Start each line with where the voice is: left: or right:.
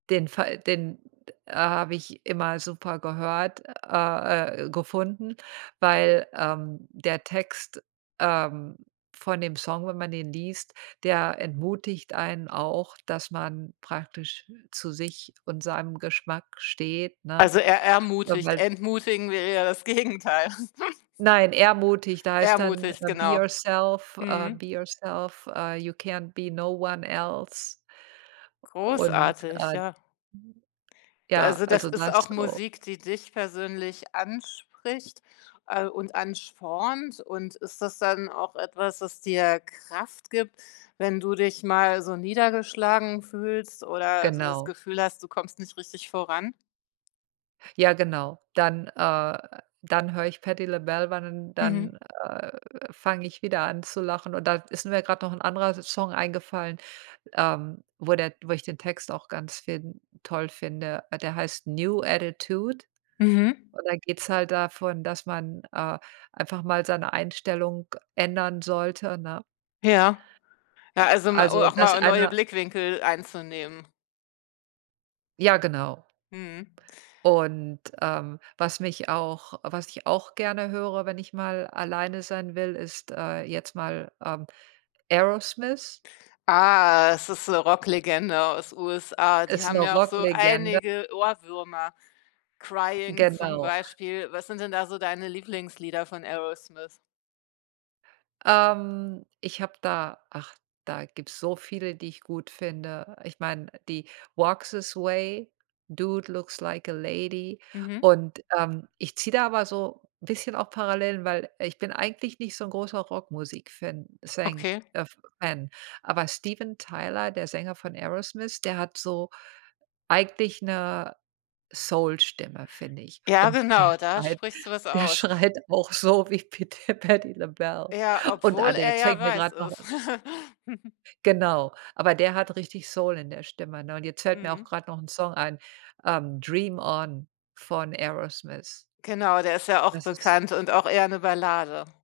right: Den Fall, den d a habe ich immer super gehört, a äh, gefunden, weil, ähm, der Text, ähm, von dem Song, wenn man den liest, der entmutigt einen auch, dass man praktisch zu sich und seinem Geschmack steht, ne?
left: Also, er
right: Äh,
left: ermutigt,
right: weil
left: entmutigen wäre ja das Gegenteil.
right: Nein, ermutigt heißt dann:
left: Ermutigt,
right: „Be
left: genau.
right: yourself äh,
left: Mhm.
right: be yourself, äh, you can't be no one else.“ Und,
left: Großartig,
right: äh [unintelligible]
left: ja.
right: ja,
left: Also, das
right: also,
left: ist
right: das
left: auch
right: o
left: Musik, die dich persönlich anspricht, äh, und anspornt, und ist das dann auch etwas, das dir Kraft gibt, wenn du dich mal so niedergeschlagen fühlst oder das
right: Genau.
left: Gefühl hast, du kommst nicht richtig voran?
right: Ja, genau. Dann, äh dann höre ich Patti LaBelle ban und
left: Mhm.
right: dann, äh, fange ich wieder an zu lachen, und da ist mir grad noch 'n anderer Song eingefallen, ähm, wo der wo ich den Text auch ganz fin toll finde. Der heißt „New Attitude“,
left: Mhm.
right: und da geht's halt davon, dass man, äh, einfach mal seine Einstellung ändern sollte, ne?
left: Ja, ja,
right: Äh,
left: also, ma
right: also,
left: auch
right: das
left: mal neue
right: einer
left: Blickwinkel einzunehmen.
right: Ja, genau.
left: Mhm.
right: Und, ähm, was mich auch was ich auch gerne höre, wenn ich mal alleine sein will, ist, äh, jetzt mal, ähm, Aerosmith.
left: Ah, es ist 'ne Rock-Legende aus USA, die
right: Ist
left: haben
right: 'ne
left: ja auch so
right: Rock-Legende.
left: einige Ohrwürmer, „Crying“ zum
right: Genau.
left: Beispiel. Was sind denn da so deine Lieblingslieder von Aerosmith?
right: Ähm, ich habe da ach, da gibt's so viele, die ich gut finde, ich meine, die „Walk this Way“, „Dude looks like a Lady“,
left: Mhm.
right: und, ähm, ich ziehe da aber so bisschen auch Parallelen, weil ich bin eigentlich nicht so 'n großer Rockmusik-Fan es sein
left: Okay.
right: ef Fan, aber Steven Tyler, der Sänger von Aerosmith, der hat so eigentlich 'ne Soul-Stimme, finde ich.
left: Ja,
right: Und der
left: genau, da
right: schreit
left: sprichst du was
right: der
left: aus.
right: schreit auch so wie pit Patti LaBelle.
left: Ja,
right: Und ah,
left: obwohl
right: der
left: er ja
right: zeigt mir
left: weiß
right: grad noch
left: ist.
right: [unintelligible] Genau, aber der hat richtig Soul in der Stimme, ne, und jetzt fällt mir auch
left: Mhm.
right: grad noch 'n Song ein, ähm, „Dream On“ von Aerosmith.
left: Genau, der ist ja auch
right: Das ist
left: bekannt und auch eher 'ne Ballade.